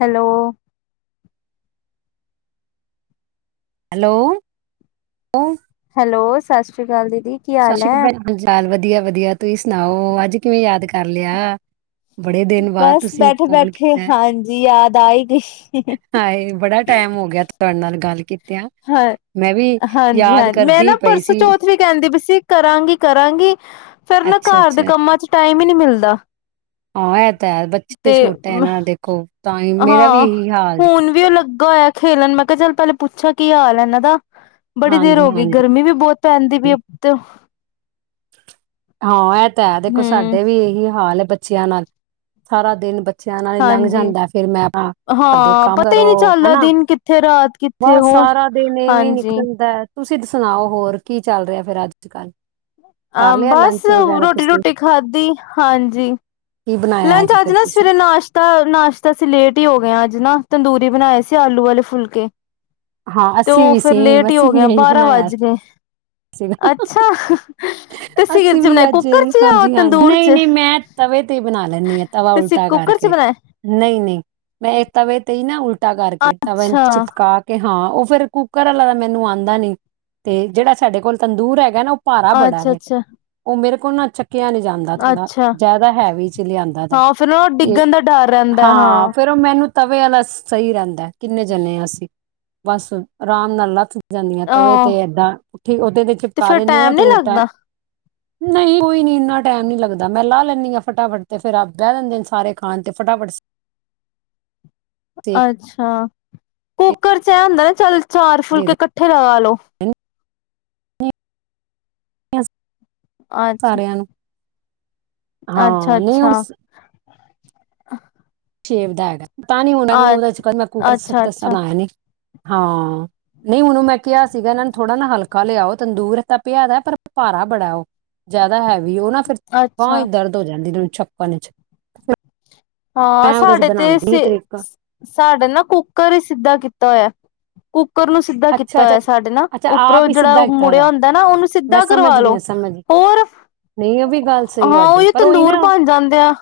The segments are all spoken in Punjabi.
ਹੈਲੋ? ਹੈਲੋ। ਹੈਲੋ ਸਤਿ ਸ਼੍ਰੀ ਅਕਾਲ ਜੀ। ਸਤਿ ਸ਼੍ਰੀ ਅਕਾਲ, ਭੈਣ ਹਾਲ ਚਾਲ ਵਧੀਆ -ਵਧੀਆ। ਤੁਸੀਂ ਸੁਣਾਓ, ਅੱਜ ਕਿਵੇਂ ਯਾਦ ਕਰ ਲਿਆ। ਬੜੇ ਦਿਨ ਬਾਅਦ ਬਸ ਤੁਸੀਂ ਬੈਠੇ- ਫੋਨ ਬੈਠੇ ਕੀਤਾ ਹਾਂਜੀ, ਯਾਦ ਆ ਹੀ ਗਈ। ਹਾਏ ਬੜਾ ਟਾਈਮ ਹੋ ਗਿਆ ਤੁਹਾਡੇ ਨਾਲ ਗੱਲ ਕੀਤਿਆਂ ਹਾਂ, ਮੈਂ ਵੀ ਹਾਂਜੀ ਯਾਦ -ਹਾਂਜੀ ਮੈਂ ਕਰਦੀ ਨਾ ਪਈ ਪਰਸੋਂ ਸੀ ਚੌਥ ਵੀ ਕਹਿੰਦੀ ਪਈ ਸੀ। ਕਰਾਂਗੀ- ਕਰਾਂਗੀ ਫੇਰ ਨਾ ਅੱਛਾ ਘਰ ਦੇ ਅੱਛਾ ਕੰਮਾਂ ਚ ਟਾਈਮ, ਹੀ ਨੀ ਮਿਲਦਾ। ਹਾਂ ਇਹ ਤਾਂ ਹੈ ਬੱਚੇ ਤੇ ਛੋਟੇ ਹੈ ਨਾ ਦੇਖੋ ਤਾਂ ਹੀ ਮੇਰਾ ਵੀ ਹਾਂ! ਇਹੀ ਹਾਲ ਜੀ। ਹੁਣ ਵੀ ਉਹ ਲੱਗਾ ਹੋਇਆ, ਖੇਲਣ ਮੈਂ ਕਿਹਾ, ਚੱਲ ਪਹਿਲੇ ਪੂਛਾ ਕੀ ਹਾਲ ਹੈ, ਇਹਨਾਂ ਦਾ ਬੜੀ ਦੇਰ ਹਾਂਜੀ ਹੋ ਗਈ, ਹਾਂਜੀ ਗਰਮੀ ਵੀ ਬਹੁਤ ਪੈ ਜਾਂਦੀ ਪਈ ਆ ਉੱਤੋਂ, ਹਾਂ ਇਹ ਤਾਂ ਹੈ। ਦੇਖੋ ਹੂੰ ਸਾਡੇ ਵੀ ਇਹੀ ਹਾਲ ਏ ਬੱਚਿਆਂ ਨਾਲ ਸਾਰਾ ਦਿਨ ਬੱਚੇ, ਬੱਚਿਆਂ ਨਾਲ ਹੀ ਲੰਘ ਹਾਂਜੀ ਜਾਂਦਾ, ਫੇਰ ਮੈਂ ਆਪ ਕਰਦੇ ਹਾਂ ਕੰਮ ਪਤਾ ਹੀ ਕਰੋ ਨਹੀਂ ਹੈ ਚੱਲਦਾ ਨਾ। ਦਿਨ ਕਿੱਥੇ ਰਾਤ ਕਿੱਥੇ ਬਸ ਹੋਰ ਸਾਰਾ ਦਿਨ ਇਵੇਂ ਹੀ ਹਾਂਜੀ ਨਿਕਲਦਾ। ਤੁਸੀਂ ਸੁਣਾਓ ਹੋਰ ਕੀ ਚੱਲ ਰਿਹਾ ਫੇਰ ਅੱਜ ਕੱਲ ਕਰ ਹਾਂ ਲਿਆ ਬਸ ਲੰਚ ਵਗੈਰਾ ਰੋਟੀ ਤੁਸੀਂ ਰੋਟੀ ਖਾਧੀ ਹਾਂਜੀ ਕੀ ਬਣਾਇਆ ਲੰਚ ਅੱਜ ਫਿਰ ਨਾ ਤੁਸੀਂ ਸਵੇਰੇ ਨਾਸ਼ਤਾ ਨਾਸ਼ਤਾ ਅਸੀਂ ਲੇਟ ਹੀ ਹੋ ਗਏ ਹਾ ਅੱਜ ਨਾ ਤੰਦੂਰੀ ਬਣਾਏ ਸੀ ਆਲੂ ਵਾਲੇ ਫੁਲਕੇ ਹਾਂ ਤੇ ਅਸੀਂ ਉਹ ਵੀ ਫਿਰ ਸੇਮ ਲੇਟ ਹੀ ਹੋ ਅਸੀਂ ਵੀ ਗਿਆ ਇਹੀ ਬਾਰਾਂ ਬਣਾਇਆ ਵੱਜ ਗਏ ਅੱਛਾ ਤੁਸੀਂ ਕਿਦੇ ਅਸੀਂ ਚ ਵੀ ਬਣਾਏ ਅੱਜ ਕੁੱਕਰ ਚ ਜਾਂ ਹਾਂਜੀ ਹਾਂਜੀ ਤੰਦੂਰ ਨਹੀਂ ਚ ਨਹੀਂ ਮੈਂ ਤਵੇ ਤੇ ਬਣਾ ਲੈਂਦੀ ਆ ਤਵਾ ਤੁਸੀਂ ਉਲਟਾ ਕੁੱਕਰ ਚ ਕਰਕੇ ਬਣਾਏ ਨਹੀਂ ਨਹੀਂ ਮੈਂ ਤਵੇ ਤੇ ਨਾ ਉਲਚਟਾ ਕਰਕੇ ਤਾਂਵੇ ਅੱਛਾ ਚਿਪਕਾ ਕੇ ਹਾਂ ਉਹ ਫਿਰ ਕੁੱਕਰ ਵਾਲਾ ਤਾਂ ਮੈਨੂੰ ਆਉਂਦਾ ਨੀ ਸਾਡੇ ਕੋਲ ਤੰਦੂਰ ਹੈਗਾ ਨਾ ਭਾਰਾ ਬੜਾ ਅੱਛਾ ਵੇ ਅੱਛਾ ਉਹ ਮੇਰੇ ਕੋ ਚੱਕ ੱਕਿਆ ਨ ਜਾਂਦਾ ਥੋੜਾ ਅੱਛਾ ਜ਼ਿਆਦਾ ਹੈਵੀ ਚ ਲਿਆਂਦਾ ਦਾ ਹਾਂ ਫਿਰ ਨਾ ਤੇ ਡਿੱਗਣ ਦਾ ਡਰ ਰਹਿੰਦਾ ਹਾਂ ਫਿਰ ਉਹ ਮੈਨੂੰ ਤਵੇ ਵਲਾ ਸਹੀ ਰੇਦਾ ਕਿੰਨੇ ਜਣੇ ਹਾ ਅਸੀਂ ਅਰਾਮ ਨਾਲ ਲਥ ਜਾਂਦੀਆਂ ਤਵੇ ਤੇ ਆਹ ਏਦਾਂ ਉਥੇ ਤੇ ਚਿਪਕਾ ਫਿਰ ਦਿੰਦੀ ਨਾ ਟਾਈਮ ਤੇ ਨੀ ਉਲਟਾ ਲੱਗਦਾ ਨਹੀਂ ਕੋਈ ਨ ਇੰਨਾ ਟਾਈਮ ਨਹੀਂੀ ਲੱਗਦਾ ਮੈਂ ਲਾ ਲੈਂਦੀ ਹਾਂ ਫਟਾਫਟ ਤੇ ਫੇਿਰ ਆਪ ਬਹਜਾਦੇ ਨੇ ਸਾਰੇ ਖਾਣ ਤੇ ਫਟਾਫਟ ਅੱਛਾ ਕੇ ਕੁੱਕਰ ਚ ਇਹ ਹੁੰਦਾ ਚੱਲ ਚਾਰ ਦੇ ਫੁਲਕੇ ਦਿੰਦੀ ਇਕੱਠੇ ਲਗਾ ਲਓ ਅਸੀਂ ਅੱਛਾ ਹਾਂ ਨਹੀਂ ਉਸ ਆ ਸਵੇ ਦਾ ਐਡ [unintelligible] ਤਾਂ ਨੀ ਉਹਨਾਂ ਨੂੰ ਉਹਦੇ ਸਕੂਟਰ ਨਹੀ ਅੱਛਾ-ਅੱਛਾ, ਅੱਛਾ ਦੱਸਾਇਆ ਨ [unintelligible] ਹਾਂ ਨਹੀਂ ਉਹਨੂੰ ਮੈਂ ਕਿਹਾ ਸੀਗਾ ਇਹਨਾਂ ਨੂੰ ਥੋੜ੍ਹਾ ਨਾ ਹਲਕਾ ਲਿਆਓ ਤੰਦੂਰ ਤਪਿਆ ਤੇ ਹੈ ਪਰ ਭਾਰਾ ਬੜਾ ਉਹ ਜ਼ਿਆਦਾ ਹੈਵੀ ਵੀ ਉਹ ਨਾ ਫਿਰ ਬਾਹ ਹੀ ਅੱਛਾ ਦਰਦ ਹੋ ਜਾਂਦੀ ਚੱਕਾਣ [unintelligible] ਹਾਂ ਸਾਡੇ ਤੇ ਸਾਡੇ ਨਾ ਕੁੱਕਰ ਸਿੱਧਾ ਕੀਤਾ ਹੋਇਆ ਕੁਕਰ ਕੁਕਰ ਨੂੰ ਸਿੱਧਾ ਕੀਤਾ ਅੱਛਾ ਅੱਛਾ ਹੋਯੈ ਸਾਡੇ ਨਾ ਅੱਛਾ ਉੱਪਰੋਂ ਆਪ ਹੀ ਜੇੜਾ ਸਿੱਧਾ ਕੀਤਾ ਮੁੜਿਆ ਦਾ ਹੁੰਦੈ ਨਾ ਔਨੂੰ ਮੈਂ ਸਿੱਧਾ ਸਮਝ ਕਰਵਾ ਲੋ ਗਈ ਸਮਝ ਗਈ ਹੋਰ ਨਹੀਂ ਉਹ ਵੀ ਗੱਲ ਸਹੀ ਹਾਂ ਤੁਹਾਡੀ ਓਹੀਓ ਪਰ ਉਹੀ ਤੰਦੂਰ ਨਾ ਬਣ ਜਾਂਦੇ ਆ।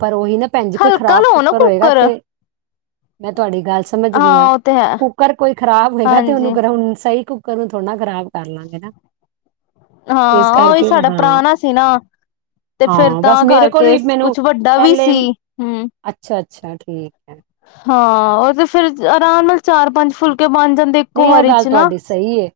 ਪਰ ਓਹੀ ਨਾ ਭੈਣ ਜੀ ਕੋਈ ਹਲਕਾ ਖ਼ਰਾਬ ਲਓ ਨਾ ਕੁੱਕਰ ਹੋਏਗਾ ਤੇ ਮੈਂ ਤੁਹਾਡੀ ਗੱਲ ਸਮਝ ਗਈ ਆ। ਹਾਂ ਉਹ ਤੇ ਹੈ ਕੁੱਕਰ ਕੋਈ ਖਰਾਬ ਹੋਏਗਾ ਤੇ ਹਾਂਜੀ ਔਨੂੰ ਕਰਾਂਗੀ ਸਿੱਧਾ। ਸਹੀ ਕੁੱਕਰ ਨੂੰ ਥੋੜ੍ਹਾ ਨਾ ਖ਼ਰਾਬ ਕਰ ਲਾਂਗੇ ਨਾ ਇਸ ਹਾਂ ਓਹੀ ਕਰਕੇ ਸਾਡਾ ਹਾਂ ਪੁਰਾਣਾ ਸੀ ਨਾ ਤੇ ਫੇਰ ਹਾਂ ਬਸ ਤਾਂ ਮੇਰੇ ਕੋਲ ਕਰਕੇ ਵੀ ਮੈਨੂੰ ਕੁਛ ਵੱਡਾ ਵੀ ਪਹਿਲੇ ਸੀ ਹੂੰ। ਅੱਛਾ-ਅੱਛਾ ਠੀਕ ਹੈ ਹਾਂ ਓਹ ਤੇ ਫੇਰ ਆਰਾਮ ਨਾਲ ਚਾਰ ਪੰਜ ਫੁਲਕੇ ਬਣ ਜਾਂਦੇ ਇੱਕੋ ਨਹੀਂ ਇਹ ਵਾਰੀ ਗੱਲ ਚ ਨਾ ਤੁਹਾਡੀ ਸਹੀ ਏ।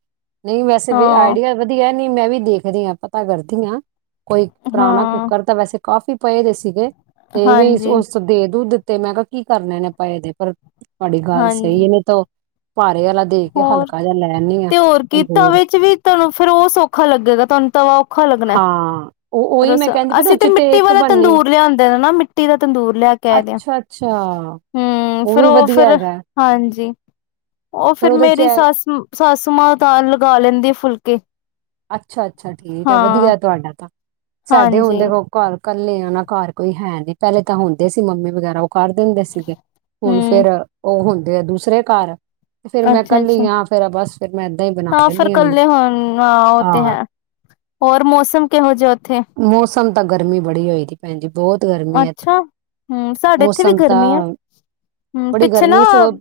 ਨਹੀਂ ਵੈਸੇ ਵੀ ਹਾਂ ਆਈਡੀਆ ਵਧੀਆ ਹੈ ਨਹੀਂ ਮੈਂ ਵੀ ਦੇਖਦੀ ਆਂ ਪਤਾ ਕਰਦੀ ਆਂ ਕੋਈ ਪੁਰਾਣਾ ਹਾਂ ਕੁੱਕਰ ਤਾਂ ਵੈਸੇ ਕਾਫੀ ਪਏ ਦੇ ਸੀਗੇ ਤੇਵੇਂ ਸ ਹਾਂਜੀ ਓਸ ਦੇ ਦੁ ਦੀਤ [unintelligible] ਤੇ ਮੈਂ ਕਿਆ ਕੀ ਕਰਨੇ ਨੇ ਪਏ ਦੇਂ ਪਰ ਤੁਵਾਡੀ ਗੱਲ ਹਾਂਜੀ ਸਹੀ ਏ ਨੀ ਤੋ ਭਾਰੇ ਵਾਲ ਹੋਰ ਤੇ ਹੋਰ ਕੀ ਤੰਦੂਰ ਤਵੇ ਚ ਵੀ ਤੁਹਾਨੂੰ ਫੇਰ ਓ ਸੌਖਾ ਲੱਗੇਗਾ ਤੁਹਾਨੂੰ ਤਵਾ ਔਖਾ ਲਗਣਾ ਹਾਂ ਉਹ ਉਹੀ ਫੇਰ ਮੈਂ ਕਹਿੰਦੀ ਪਈ ਨਾ ਅਸੀਂ ਤੇ ਉਚ ਮਿੱਟੀ ਇੱਕ ਵਾਲਾ ਬਣਨੀ ਤੰਦੂਰ ਲਿਆਂਦੇ ਨੇ ਨਾ ਮਿੱਟੀ ਦਾ ਤੰਦੂਰ ਲਿਆ ਕੇ ਆਦੇ ਆਂ। ਅੱਛਾ-ਅੱਛਾ ਹੂੰ ਉਹ ਫੇਰ ਵੀ ਔ ਵਧੀਆ ਫੇਰ ਹੈਗਾ ਹਾਂਜੀ। ਓਹ ਫੇਰ ਉਹਦੇ ਚ ਮੇਰੀ ਸੱਸ ਸਾਸੂ ਮਾਂ ਤਾਂ ਲਗਾ ਲੈਂਦੀ ਏ ਫੁਲਕੇ ਅੱਛਾ ਅੱਛਾ ਠੀਕ ਹੈ ਵਧੀਆ ਹਾਂ ਐ ਤੁਹਾਡਾ ਤਾਂ। ਸਾਡੇ ਹਾਂਜੀ ਹੁਣਦੇ ਓਹ ਘਰ ਕੱਲੇ ਆਂ ਨਾ ਘਰ ਕੋਈ ਹੈ ਨੀ ਪਹਿਲੇ ਤਾਂ ਹੁੰਦੇ ਸੀ ਮੰਮੀ ਵਗੈਰਾ। ਕਰ ਦਿੰਦੇ ਸੀਗੇ ਹੁਣ ਹਮ ਫੇਰ ਓਹ ਹੁਣ ਦੇ ਦੂਸਰੇ ਘਰ। ਫੇਰ ਮੈਂ ਅੱਛਾ ਅੱਛਾ ਕੱਲੀ ਆ ਫੇਰ ਆ ਬਸ ਫੇਰ ਮੈਂ ਏਦਾਂ ਹੀ ਬਣਾ ਹਾਂ ਫਿਰ ਲੈਂਨੀ ਕੱਲੇ ਹੁੰਣੀ ਹੁਣ ਹਾਂ ਉਹ ਆ। ਤੇ ਹਾਂ ਹੈ ਹੋਰ ਮੌਸਮ ਕਿਹੋ ਜਿਹੈ ਔਥੇ? ਮੌਸਮ ਤਾਂ ਗਰਮੀ ਬੜੀ ਹੋਈ ਦੀ ਭੈਣਜੀ। ਅੱਛਾ, ਹੂੰ ਸਾਡੇ ਇੱਥੇ ਵੀ ਮੌਸਮ ਤਾਂ ਗਰਮੀ ਐ। ਹੂੰ ਬੜੀ ਪਿੱਛੇ ਨਾ ਗਰਮੀ ਸਗੋਂ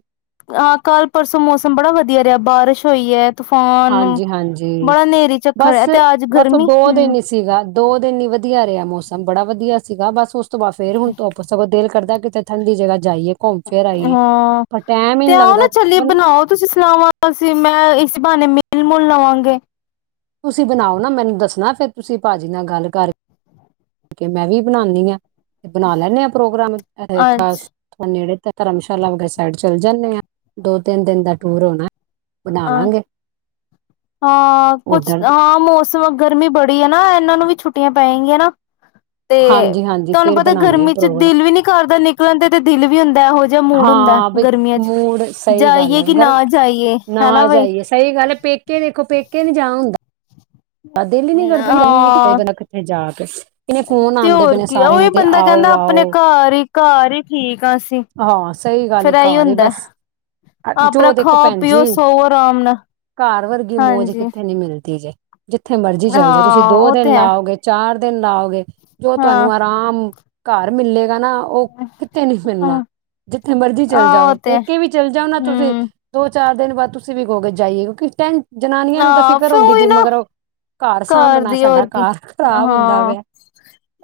ਅ ਕਲ ਪਰਸੋਂ ਮੌਸਮ ਬੜਾ ਵਧੀਆ ਰਿਹੈ, ਬਾਰਸ਼ ਹੋਈ ਐ। ਹਾਂਜੀ ਹਾਂਜੀ, ਝੱਖੜ ਬਸ ਹੈ ਤੇ ਅੱਜ ਬਸ ਔ ਗਰਮੀ ਦੋ ਦਿਨ ਈ ਸੀਗਾ, ਦੋ ਦਿਨ ਈ ਵਧੀਆ ਰਿਹੈ ਮੌਸ ਸਮ ਬੜਾ ਵਧੀਆ ਸੀਗਾ ਬਸ ਓਸ ਉਸ ਤੋਂ ਬਾਦ ਫੇਰ ਹੁਣ ਤੋਂਪ ਸਗੋ ਦੇਲ ਕਰਦੈ ਕਿ ਤੇ ਠੰਡੀ ਜਗ੍ਹਾ ਜਾਈਏ। ਘੁੰਮ ਫਿਰ ਆਈਏ ਹਾਂ ਪਰ ਟੈਮ ਹੀ ਤੇ ਨੀ ਆਓ ਨਾ ਲੱਗਦਾ ਚਲੀਏ ਬੰ ਬਣਾਓ ਤੁਸੀਂ ਸਲਾਵਾਂ, ਅਸੀ ਮੈਂ ਇਸ ਬਹਾਨੇ ਮੇ ਮਿਲ ਮੁਲ ਲਵਾਂਗੇ। ਤੁਸੀਂ ਬਣਾਓ ਨਾ ਮੈਨੂੰ ਦੱਸ। ਨਾਲ ਫਿਰ ਤੁਸੀਂ ਭਾਜੀ ਨਾਲ ਗੱਲ ਕਰ ਤੇ ਮੈਂ ਵੀ ਬਣਾਉਣੀ ਹਾਂ। ਤੇ ਬਣਾ ਲੈਣੇ ਆ ਪ੍ਰੋਗਰਾਮ ਏ ਥਸ ਅੱਛਾ ਨੇੜੇ। ਤੇ ਧਰਮਸ਼ਾਲਾ ਵ ਸਾਈਡ ਚੱਲ ਜਾਣੇ ਆਂ, ਦੋ ਤਿੰਨ ਦਿਨ ਦਾ ਟੂਰ ਹੁੰਦਾ। ਬਣਾ ਲਾਂ ਗੇ। ਹਾਂ ਕੁਛ, ਹਾਂ ਮੌਸਮ ਗਰਮੀ ਬੜੀ ਹੈ ਨਾ, ਇਹਨਾਂ ਨੂੰ ਵੀ ਛੁੱਟੀਆਂ ਪੈਣਗੀਆਂ ਨਾ। ਤੇ ਹਾਂਜੀ ਹਾਂਜੀ ਤੁਹਾਨੂੰ ਫੇਰ ਪਤਾ, ਬਣਾਉਂਦੇ ਹਾਂ ਗਰਮੀ ਚ ਦਿਲ ਪ੍ਰੋਗਰਾਮ ਵੀ ਨੀ ਕਰਦਾ ਨਿਕਲਣ ਤੇ ਤੇ ਦਿਲ ਵੀ ਹੁੰਦਾ, ਇਹੋ ਜਿਹਾ ਮੂਡ ਹੁੰਦਾ ਹਾਂ ਬ ਗਰਮੀਆਂ ਚ ਮੂਡ ਸਹੀ ਗੱਲ ਜਾਈਏ ਹੈ, ਕਿ ਗਰ ਨਾ ਜਾਈਏ ਹਨਾ ਨਾ ਬਈ ਜਾਈਏ ਸਹੀ ਗੱਲ ਹੈ, ਪੇਕੇ ਵੀ ਦੇਖੋ ਪੇਕੇ ਨਹੀਂ ਜਾਂ ਹੁੰਦੇ। ਤਾਂ ਦਿਲ ਹੀ ਨੀ ਕਰਦਾ ਇਨੀ ਗਰਮੀ ਏ, ਹਾਂ ਕਿੱਥੇ ਜਾਣਾ, ਕਿੱਥੇ ਜਾ ਕੇ ਕਿਸ ਤੇ ਹੋਰ ਕੀ, ਉ ਓਹੀ ਬੰਦਾ ਆਓ ਕਹਿੰਦਾ, ਆਪਣੇ ਆਓ ਘਰ ਹੀ ਘਰ ਹੀ ਠੀਕ ਹਾਂ ਅਸੀਂ। ਹਾਂ ਸਹੀ ਗੱਲ ਫੇਰ ਇਹੀ ਘਰ ਹੁੰਦਾ ਬਸ, ਜੋ ਆਪਣਾ ਦੇਖੋ ਖਾਓ ਭੈਣ ਪੀਓ ਜੀ, ਸੋਵੋ ਆਰਾਮ ਨਾਲ ਘਰ ਵਰਗੀ ਮੌਜ ਹਾਂਜੀ ਕਿੱਥੇ ਨੀ ਮਿਲਣੀ। [unintelligible] ਜਿੱਥੇ ਮਰਜ਼ੀ ਚੱਲ ਜਾਓ ਤੁਸੀਂ, ਹਾਂ ਦੋ ਉਹ ਤੇ ਦਿਨ ਹੈ ਲਾਓਗੇ ਚਾਰ ਤੇ ਨਾਲ। ਗੇ ਜੋ ਹਾਂ ਤੁਹਾਨੂੰ ਆਰਾਮ ਘਰ ਮਿਲ ਲੇ ਹਾ, ਉਹ ਕਿੱਥੇ ਨੀ ਮਿਲਣਾ, ਜਿੱਥੇ ਮਰਜ਼ੀ ਚੱਲ ਆਹ ਉਹ ਜਾਓ ਤੇ ਪੇਕੇ ਵੀ ਚੱਲ ਜਾਓ ਨਾ ਤੁਸੀਂ, ਹਮ ਦੋ ਚਾਰ ਦਿਨ ਬਾਅਦ ਤੁਸੀਂ ਵੀ ਕਹੋਗੇ ਜਾਈਏ, ਕਿਉਂਕ ਜਨਾਨੀਆਂ ਨੂੰ ਤਾਂ ਆਹ ਫਿਕਰ ਫਿਰ ਹੁੰਦੀ, ਉਹੀ ਵੀ ਨਾ ਮਗਰ ਘਰ ਸਾਂਭਣਾ ਦੀ ਸਾਡਾ ਹੋਰ ਕੀ ਘਰ ਖ਼ਰਾਬ ਹੁੰਦਾ ਹਾਂ ਪਿਆ,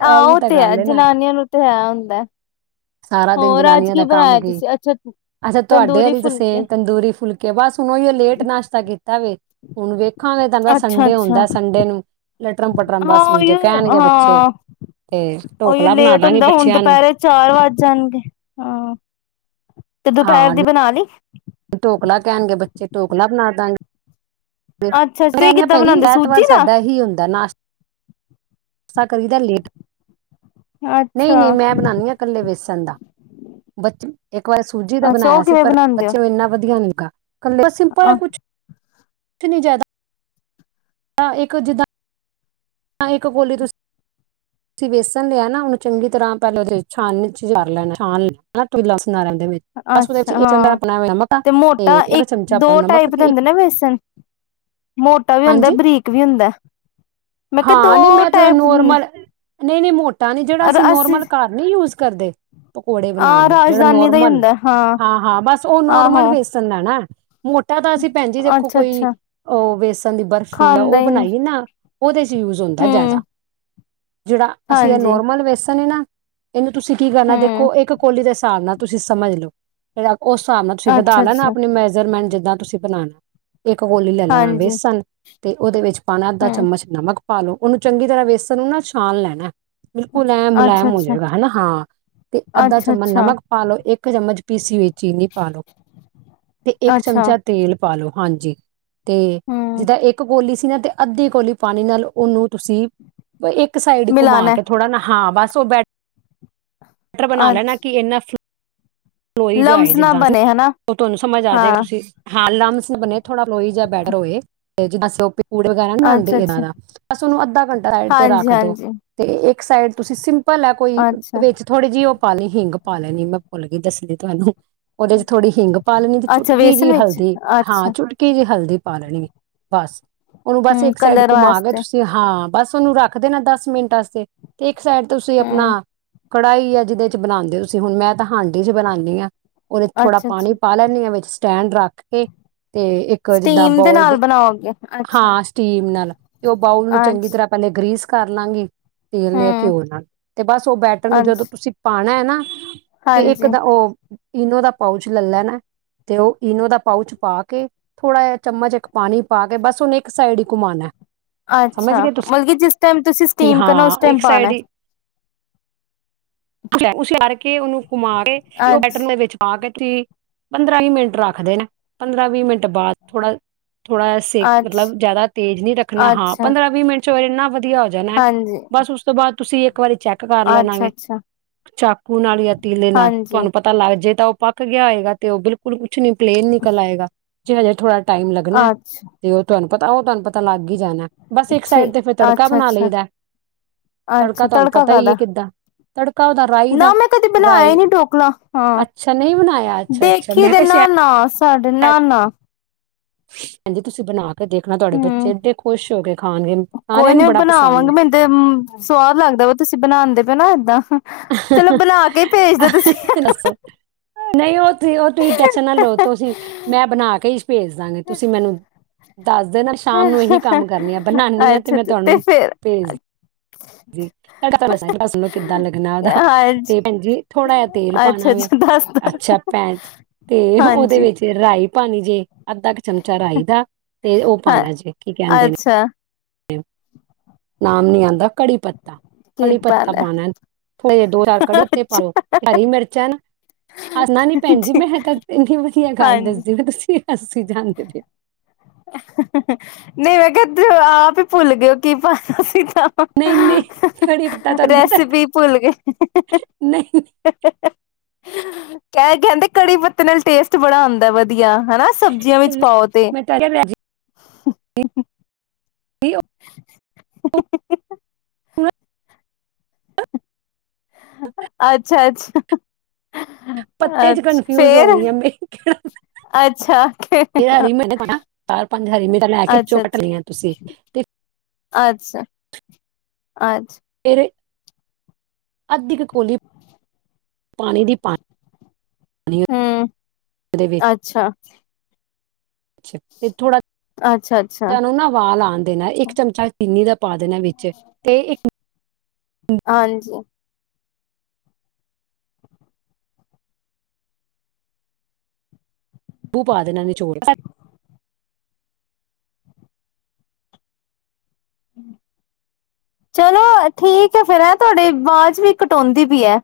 ਆਹ ਇਹੀ ਉਹ ਤਾਂ ਤੇ ਹੈ ਗੱਲ ਨਾ ਜਨਾਨੀਆਂ ਨੂੰ ਤੇ ਹੈ ਹੁੰਦਾ ਸਾਰਾ ਦਿਨ ਹੋਰ ਅੱਜ ਜਨਾਨੀਆਂ ਕੀ ਦਾ ਕੰਮ ਬਣਾਇਆ ਕੀ, ਤੁਸੀਂ ਅੱਛਾ ਅੱਛਾ ਤੁਹਾਡੇ ਤੰਦੂਰੀ ਹਲੀ ਤਾਂ ਫੁਲਕੇ ਸੇਮ ਤੰਦੂਰੀ ਫੁਲਕੇ, ਬਸ ਹੁਣ ਉਹੀ ਲੇਟ ਨਾਸ਼ਤਾ ਕੀਤਾ ਵੇ। ਹੁਣ ਵੇਖ। ਖਾਣੇ ਦਾ [inaudible] ਸਾਨੂੰ ਅੱਛਾ ਹਾਂ ਬਸ ਹੁਣ ਜੇ ਉਹੀਓ ਕਹਿਣਗੇ ਬੱਚੇ ਹਾਂ ਤੇ ਉਹੀਓ ਢੋਕਲਾ ਬਣਾ ਲੇਟ ਦਾਂਗੇ ਹੁੰਦਾ, ਹੁਣ ਬੱਚਿਆਂ ਨੂੰ ਦੁਪਹਿਰੇ ਚਾਰ ਵੱਜ ਜਾਣਗੇ, ਹਾਂ। ਤੇ ਦੁਪਹਿਰ ਦੀ ਬਣਾ ਲੀ ਡੋਕਲਾ ਕਹਿਣਾ ਗੇ ਬੱਚੇ ਡੋਕਲਾ ਬਣਾ ਦਾ ਗੀ ਇਹ ਅੱਛਾ ਤੁਸੀਂ ਨਹੀਂ ਏ ਕਿੱਦਾਂ ਭੇਣਜੀ ਬਣਾਉਂਦੇ ਸੂਜੀ ਐਤਵਾਰ ਦਾ ਸਾਡਾ ਹੀ ਹੁੰਦਾ ਨਾਸ਼ [unintelligible] ਨਹੀਂ ਨਹੀਂ ਅੱਛਾ ਮੈਂ ਬਣਾ ਨੀ ਹਾਂ ਕੱਲੇ ਵੇਸਨ ਨਦਾ [unintelligible] ਬੱਚ ਇੱਕ ਵਾਰ ਸੂਜੀ ਦਾ ਅੱਛਾ ਬਣਾਇਆ ਉਹ ਸੀ ਕਿਵੇਂ ਪਰ ਬਣਾਉਂਦੇ ਬੱਚੇ ਨੂੰ ਇੰਨਾ ਵਧੀਆ ਨੀ ਗਾ ਬੱਸ ਸਿੰਪਲ ਹੈ ਹੋ ਕੁਛ ਇੱਕ ਨੀ ਜ਼ਿਆਦਾ ਇੱਕ ਜਿੱਦਾਂ ਇੱਕ ਕੋਲੀ ਤੁਸੀਂ ਤੁਸੀਂ ਵੇਸਣ ਲਿਆ ਨਾ ਉਹਨੂੰ ਚੰਗੀ ਤਰ੍ਹਾਂ ਪਹਿਲਾ ਛਾਨਨੀ ਚ ਕਰ ਲੈਣਾ ਛਾਨ ਲੈਣਾ ਇਕ ਗਲਾਸ ਅੱਛਾ ਹਾਂ ਨਮਕ ਆ ਤੇ ਮੋਟਾ ਇੱਕ ਚਮਚਾ ਦੋ ਆਪਾਂ ਨੂੰ ਨਮਕ ਟਾਈਪ ਦੇ ਤੇ ਹੁੰਦੇ ਨਾ ਵੇਸਨ ਮੋਟਾ ਵੀ ਹੁੰਦਾ ਹਾਂਜੀ ਬਰੀਕ ਵੀ ਹੁੰਦਾ ਮੈਂ ਤੇ ਦੋ ਹਾਂ ਨਹੀਂ ਮੈਂ ਜਰਾ ਟਾਈਪ ਹੁਨੀ ਏ ਨੋਰਮਲ ਨਹੀਂ ਨਹੀਂ ਮੋਟਾ ਨੀ ਜਿਹੜਾ ਅਸੀਂ ਨੋਰਮਲ ਘਰ ਨੀ ਯੂਜ ਕਰਦੇ ਪਕੌੜੇ ਬਣਾਉਣ ਆਹ ਨੂੰ ਜਿਹੜਾ ਰਾਜਧਾਨੀ ਦਾ ਹੀ ਨੋਰਮਲ ਹੁੰਦਾ ਹਾਂ ਹਾਂ ਬਸ ਉਹ ਨੋਰਮਲ ਆਹੋ ਵੇਸਨ ਲੈਣਾ ਏ ਮੋਟਾ ਤਾਂ ਅਸੀਂ ਭੈਣ ਜੀ ਦੇਖੋ ਅੱਛਾ ਕੋਈ ਅੱਛਾ ਉਹ ਬੇਸਣ ਦੀ ਬਰਫ਼ੀ ਦਾ ਖਾਂਦਾ ਉਹ ਹੀ ਬਣਾਈ ਨਾ ਉਹਦੇ ਚ ਯੂਜ ਹੁੰਦਾ ਹਮ ਜ਼ਿਆਦਾ ਜਿਹੜਾ ਅਸੀਂ ਇਹ ਹਾਂਜੀ ਨੋਰਮਲ ਵੈਸਨ ਈ ਨਾ ਇਹਨੂੰ ਤੁਸੀਂ ਕੀ ਕਰਨਾ ਹਮ ਦੇਖੋ ਇੱਕ ਕੋਲੀ ਦੇ ਹਿਸਾਬ ਨਾਲ ਤੁਸੀਂ ਸਮਝ ਲਓ ਪਰ ਉਸ ਹਿਸਾਬ ਨਾਲ ਤੁਸੀਂ ਵਧਾ ਅੱਛਾ ਲੈਣਾ ਅੱਛਾ ਆਪਣੀ ਮੈਜਰਮੈਂਟ ਜਦ ਤਾ ਤੁਸੀਂ ਬਣਾਉਣਾ ਇੱਕ ਕੋਲੀ ਲੈ ਲੈਣਾ ਹਾਂਜੀ ਵੈਸਨ ਤੇ ਉਹਦੇ ਵਿੱਚ ਪਾਨਾ ਅੱਧਾ ਹਮ ਚਮਚ ਨਮਕ ਹਾਲੋ ਉਹਨੂੰ ਚੰਗੀ ਤਰ੍ਹਾਂ ਵੇਸਣ ਨੂੰ ਨਾ ਛਾਨ ਲੈਣਾ ਬਿਲਕੁਲ ਐਨ ਮੁਲਾਇਮ ਅੱਛਾ ਹੋ ਅੱਛਾ ਜਾਏਗਾ ਹਾਂ ਤੇ ਅੱਧਾ ਅੱਛਾ ਚਮਚ ਅੱਛਾ ਨਮਕ ਪਾ ਲਓ ਇੱਕ ਚਮਚ ਪੀ ਸੀ ਹੋਇ ਚੀਨੀ ਪਾ ਲਓ ਤੇ ਇੱਕ ਅੱਛਾ ਚਮਚਾ ਤੇਲ ਪਾ ਲੋ ਹਾਂਜੀ ਤੇ ਹਮ ਜਿੱਦਾਂ ਇੱਕ ਗੋਲੀ ਸੀ ਨਾ ਤੇ ਅੱਧੀ ਕੋਲੀ ਪਾਣੀ ਨਾ ਲੋ ਉਹਨੂੰ ਤੁਸੀਂ। ਇੱਕ ਸਾਈਡ ਘੁੰਮਾ ਮਿਲਾਣਾ ਕੇ ਥੋੜਾ ਨਾ। ਹਾਂ ਬਸ। ਸੋ ਬੈਠ। ਬੈਟਰ ਬਣਾ ਲੈਣਾ ਅੱਛ ਕਿ ਇੰਨਾ ਲੌਈ ਜਾਏ ਲਮਸ ਨਾ ਜਿੱਦਾਂ। ਬਣੇ ਹਨਾ ਉਹ ਤੁਹਾਨੂੰ ਸਮਝ ਆ ਜਾਵੇਗਾ ਹਾਂ ਤੁਸੀਂ ਹਾਲ ਲਮਸ ਨ ਬੰਨੇ ਥੋੜ੍ਹਾ ਲੋਈ ਜਿਹਾ ਬੈਟਰ ਹੋਏ। [inaudible] ਪੁਡਿੰਗ ਵਗੈਰਾ ਨਹੀਂ ਬਣਾਂਦੇ ਅੱਛਾ ਇਹਨਾਂ ਅੱਛਾ ਦਾ। ਬਸ ਉਹਨੂੰ ਅੱਧਾ ਘੰਟਾ ਰਾਈਡ ਤੇ ਰੱਖ ਦੋ ਹਾਂਜੀ-ਹਾਂਜੀ, ਤੇ। ਸਾਈਡ ਤੁਸੀਂ ਸਿੰਘ। ਭਲਾ ਕੋਈ ਅੱਛਾ। ਵਿਚ ਥੋੜੇ ਜਿਹੇ ਉਹ। ਪਾ ਲਈ ਹਿੰਗ ਪਾ ਲੈਣੀ ਮੈਂ ਭੁਲ ਗਈ। ਦੱਸਦੀ ਤੁਹਾਨੂੰ। ਉਹਦੇ ਚ ਥੋੜੀ ਹਿੰਗ ਪਾ ਲੈਣੀ ਤੇ ਅੱਛਾ ਚੁਟਕੀ ਵੇਸਨ ਜਿਹੀ ਵਿੱਚ, ਹਲਦੀ ਹਾਂ। ਅੱਛਾ ਚੁਟਕੀ ਜਿਹੀ ਹਲਦੀ। ਪਾ ਲੈਣੀ। ਬਸ ਉਹਨੂੰ ਬਸ ਹੂੰ ਇੱਕ ਸਾਈਡ ਕਲਰ ਘੁਮਾ ਕੇ ਵਾਸਤੇ ਤੁਸੀਂ ਹਾਂ। ਬਸ ਉਹਨੂੰ ਰੱਖਦੇ ਨਾ ਦਸ ਮਿੰਟ ਵਾਸਤੇ ਤੇ। ਫਿਰ ਤੁਸੀਂ ਆਪਣਾ। ਹੂੰ ਕੜਾਹੀ ਆ ਜਿਹਦੇ ਚ ਬਣਾਉਂਦੇ ਹੋ ਤੁਸੀ ਹੁਣ। ਮੈਂ ਤਾਂ ਹਾਨਡੀ ਚ ਬਣਾਉਂਦੇ ਹਾਂ। ਉਹਨੇ ਥੋੜਾ ਪਾਣੀ ਅੱਛਾ-ਅੱਛਾ। ਪਾ ਲੈਣੀ ਆ ਵਿੱਚ। ਸਟੈਂਡ ਰੱਖ ਕੇ। ਤੇ ਇੱਕ ਜਿੱਦਾਂ ਸਟੀਮ ਦੇ ਬਾਊਲ ਨਾਲ ਬਣਾਓਗੇ। ਅੱਛਾ, ਹਾਂ। ਸਟੀਮ ਨਾਲ ਤੇ ਉਹ ਬਾਊਲ ਨੂੰ ਅੱਛ ਚੰਗੀ ਤਰ੍ਹਾਂ ਪਹਿਲੇ ਇਕ। ਗ੍ਰੀਸ ਕਰ ਲਾਂਗੇ ਤੇਲ ਯਾ ਹੂੰ ਘਿਓ ਨਾਲ ਤੇ ਬਸ ਉਹ ਬੈਟਰ ਨੂੰ ਜਦੋਂ ਅੱਛ ਤੁਸੀਂ ਪਾਉਣਾ ਹੈ ਨਾ ਤੇ ਇੱਕ ਹਾਂਜੀ, ਦਾ ਉਹ- ਇਨੋ ਦਾ ਪਾਊਚ ਲੈ ਲੈਣਾ ਤੇ ਉਹ ਇਨੋ ਦਾ ਪਾਊਚ ਪਾ ਕੇ ਥੋੜ੍ਹਾ ਜਿਹਾ ਚਮਚ ਇੱਕ ਪਾਣੀ। ਪਾ ਕੇ ਬਸ ਹੁਣ ਇੱਕ। ਸਾਈਡ ਹੀ ਘੁਮਾਉਣਾ ਸਮਝ ਅੱਛਾ! ਗਏ ਤੁਸੀਂ ਮਤਲਬ ਕੀ ਜਿਸ ਟਾਈਮ ਤੁਸੀਂ ਸਟੀਮ ਕਰਨਾ ਉਸ ਹਾਂ ਟਾਈਮ ਪਾਣਾ। ਉਹ ਉਤਾਰ ਕੇ ਉਹਨੂੰ ਘੁੰਮਾ ਕੇ ਤੇ ਉਹ ਅੱਛ, ਬੈਟਰ ਦੇ ਵਿੱਚ ਪਾ ਕੇ। ਤੇ ਪੰਦਰਾਂ ਹੀ ਮਿੰਟ ਰੱਖਦੇ ਨਾ। ਪੰਦਰਾਂ, ਵੀਹ ਮਿੰਟ। ਤੇ ਬਾਅਦ ਥੋੜ੍ਹਾ। ਜਿਆਦਾ ਸੇਕ ਅੱਛ, ਮਤਲਬ ਜਿਆਦਾ ਤੇਜ਼ ਨੀ ਰੱਖਣਾ ਹਾਂ। ਅੱਛਾ ਪੰਦਰਾਂ, ਵੀਹ ਮਿੰਟ। ਫਿਰ ਨ [unintelligible] ਵਧੀਆ ਹੋ ਜਾਣਾ। ਹਾਂਜੀ, ਬਸ ਉਸ ਤੋਂ ਬਾਅਦ ਤੁਸੀਂ ਇੱਕ ਇੱਕ ਵਾਰੀ ਚੈੱਕ ਕਰ ਲੈਣਾ ਵੇ। ਅੱਛਾ-ਅੱਛਾ ਚੱਕ ਹੁਣ ਨਾਲੀ ਐ। ਪੀਣ ਦੇ ਨਾਲ, ਹਾਂਜੀ, ਤੁਹਾਨੂੰ ਪਤਾ ਲੱਗ ਜੇ ਤਾਂ ਉਹ ਪੱਕ ਗਿਆ ਹੋਏਗਾ ਤੇ ਉਹ ਬਿਲਕੁਲ ਵੀ ਕੁਛੱ ਨਹੀਂ, ਪਲੇਨ ਨਿਕਲ ਆਏਗਾ। ਜੇ ਉਹ ਥੋੜਾ ਟਾਈਮ ਲੱਗਣਾ ਅੱਛ ਤੇ ਉਹ ਤੁਹਾਨੂੰ ਪਤਾ ਆ ਉਹ ਤੁਹਾਨੂੰ ਪਤਾ ਲੱਗ ਹੀ ਜਾਨਾ ਬਸ, ਇੱਕ ਸਾਈਡ ਠੀਕ ਤੇ ਫਿਰ ਤੜਕਾ ਬਣਾ ਅੱਛਾ-ਅੱਛਾ, ਲਈਦਾ। ਅੱਛਾ ਤੜਕਾ ਅੱਛਾ ਤੁਹਾਨੂੰ ਪਤਾ ਹੀ ਹੈ ਕਾਦਾ ਕਿੱਦਾਂ? ਤੜ [unintelligible] ਨਾ, ਮੈਂ ਕਦੇ ਬਣਾਇਆ ਹੀ ਨਹੀਂ ਢੋਕਲਾ। ਹਾਂ, ਅੱਛਾ ਨਹੀਂ ਬਣਾਇਆ ਅੱਛਾ ਅੱਛਾ ਦੇਖੀ ਮੈਂ ਦੇ, ਕਿਹਾ ਨਾ-ਨਾ ਸਾਡੇ ਨਾ-ਨਾ ਖਾਲੀ ਹਾਂਜੀ, ਤੁਸੀਂ ਬਣਾ ਕੇ ਦੇਖਣਾ ਤੁਹਾਡੇ ਬੱਚੇ ਹਮ, ਏਡੇ ਖੁਸ਼ ਹੋ ਕੇ ਖਾਣਗੇ ਕੋਈ ਸਾਰਿਆਂ ਨੀ ਨੂੰ ਮੈਂ ਬੜਾ ਪਸੰਦ ਬਣਾਵਾਂਗੀ। ਮੈਂ ਦਿਨ, ਸਵਾਦ ਲੱਗਦਾ ਵਾ ਤੁਸੀਂ ਬਣਾਦੇ ਪੇ ਨਾ ਏਦਾਂ। ਚਲੋ ਹੈ ਬਣਾ ਕੇ ਭੇਜਦੇ ਤੁਸੀਂ। ਦੱਸੋ ਹੂ-ਹੂ-ਹੂੰ ਨਹੀਂ ਓ ਨਹੀਂ ਉਹ ਤੁਸੀਂ ਟੈਸ਼ਨ ਨਾ ਲਓ, ਤੁਸੀਂ। ਮੈਂ ਬਣਾ ਕੇ ਹੀ ਭੇਜ ਦਾਂਗੇ, ਤੁਸੀਂ ਮੈਨੂੰ ਦੱਸ ਦੇਣਾ, ਸ਼ਾਮ ਨੂੰ ਇਹੀ ਕੰਮ ਕਰਨੀ ਆ ਬਣਾਨੀ ਆ ਤੇ ਅੱਛਾ ਮੈਂ ਦਸ ਦੇਣਾ ਸ਼ਾਮ ਨੂੰ ਇਹ ਹੀ ਕੰਮ ਕਰਨੇ ਹਾ ਫੇਰ ਬਨਾਉਣੀ ਆ ਤੇ ਤੁਹਾਨੂੰ ਭੇਜ ਦੀ [unintelligible] [unintelligible] ਕਿੱਦਾਂ ਲੱਗਣਾ ਉਹਦਾ ਹਾਂਜੀ ਤੇ ਭੈਣਜੀ ਥੋੜਾ ਜਾ ਤੇਲ ਅੱਛਾ ਪਾਣਾ ਵੇ। ਅੱਛਾ ਦੱਸ ਦੋ ਅੱਛਾ, ਭੈਣ ਤੇ ਉਹਦੇ ਹਾਂਜੀ ਵਿੱਚ ਰਾਈ [unintelligible] ਅੱਧਾ ਕੁ, ਚਮਚਾ ਰੱਖ ਦਾ ਤੇ ਉਹ ਹਾਂ ਪਾਉਣਾ ਜੇ। ਕੀ ਕਹਿੰਦੇ ਨੇ? ਅੱਛਾ [unintelligible] ਨਾਮ ਨੀ ਆਉਂਦਾ, ਕੜੀ ਪਤ ਤਾ, ਕੀ ਕੜੀ ਪੱਤਾ ਪਾਣਾ ਪਾਉਣਾ। ਥੋੜੇ ਜਿਹੇ ਦੋ ਚਾਰ ਕੜੀ ਅੱਛਾ ਪਾਓ, ਹਰੀ ਮਿਰਚਾਂ ਹੈ। ਭੈਣ ਜੀ, ਮੈਂ ਤਾਂ ਇੰਨੀ ਵਧੀਆ ਗੱਲ ਹਾਂਜੀ ਦੱਸਦੀ ਤੁਸੀਂ ਅਸੀਂ ਜਾਂਦੇ ਪਏ ਆਹਾਹਾ, ਨਹੀਂ ਮੈਂ ਕਿਹਾ, ਤੁਸੀਂ ਆਪ ਹੀ ਭੁੱਲ ਗਏ ਕੀ ਪਾਣਾ ਸੀ। ਨਹੀਂ ਨਹੀਂ ਕੜੀ ਪੱਤਾ ਹਾਹਾਹ, ਤੁਹਾਨੂੰ ਪਤਾ ਰੈਸਪੀ ਭੁੱਲ ਗਏ। ਹੂਹੂਹੂ, ਨਹੀਂ ਹਾਹਾ ਹੂੰ, ਕਹਿ-ਕਹਿੰਦੇ ਕੜੀ ਪੱਤੇ ਨਾਲ ਟੇਸਟ ਬੜਾ ਆਉਂਦਾ, ਵਧੀਆ। ਹਨਾ, ਸਬਜ਼ੀਆਂ ਵਿੱਚ ਪਾਓ ਤੇ ਮੈਂ ਤਾਂ ਹੂਹੂਹੂ-ਹਾ ਅੱਛਾ-ਅੱਛਾ। ਪੱਤੇ ਚ ਕਨਫਿਊਜ ਹੋ ਗਈ ਆ, ਮੈਂ ਕਿਹਾ ਅੱਛਾ ਹਰੀ ਮਿਰਚਾਂ ਚਾਰ ਪੰਜ ਹਰੀ ਮਿਰਚਾਂ ਲੈ ਕੇ ਅੱਛਾ ਅੱਛਾ ਕੁੱਟ ਲਈਆਂ ਤੁਸੀਂ ਤੇ ਅੱਛਾ! ਅੱਛਾ! ਫੇਰ ਅੱਧੀ ਕੁ ਕੋਲੀ, ਪਾਣੀ ਦੀ ਪਾਣੀ ਹਮ ਦੇ ਵਿੱਚ ਅੱਛਾ ਅੱਛਾ! ਤੇ ਥੋੜਾ ਅੱਛਾ ਅੱਛਾ ਜਿਹਾ ਉਹਨਾਂ ਨੂੰ ਨਾ ਉਬਾਲ ਆਣ ਦੇ, ਦੇਣਾ ਇੱਕ ਚਮਚਾ, ਚਿੰਨੀ ਦਾ ਪਾ ਦੇਣਾ ਵਿੱਚ ਤੇ ਇੱਕ, ਹਾਂਜੀ ਉਹ ਪਾ ਦੇਣਾ ਨਿਚੋੜ ਵਿੱਚ ਚਲੋ ਠੀਕ ਹੈ, ਫੇਰ ਆ ਤੁਹਾਡੀੇ ਆਵਾਜ਼ ਵੀ ਕਟਾਉਂਦੀ ਪਈ ਏ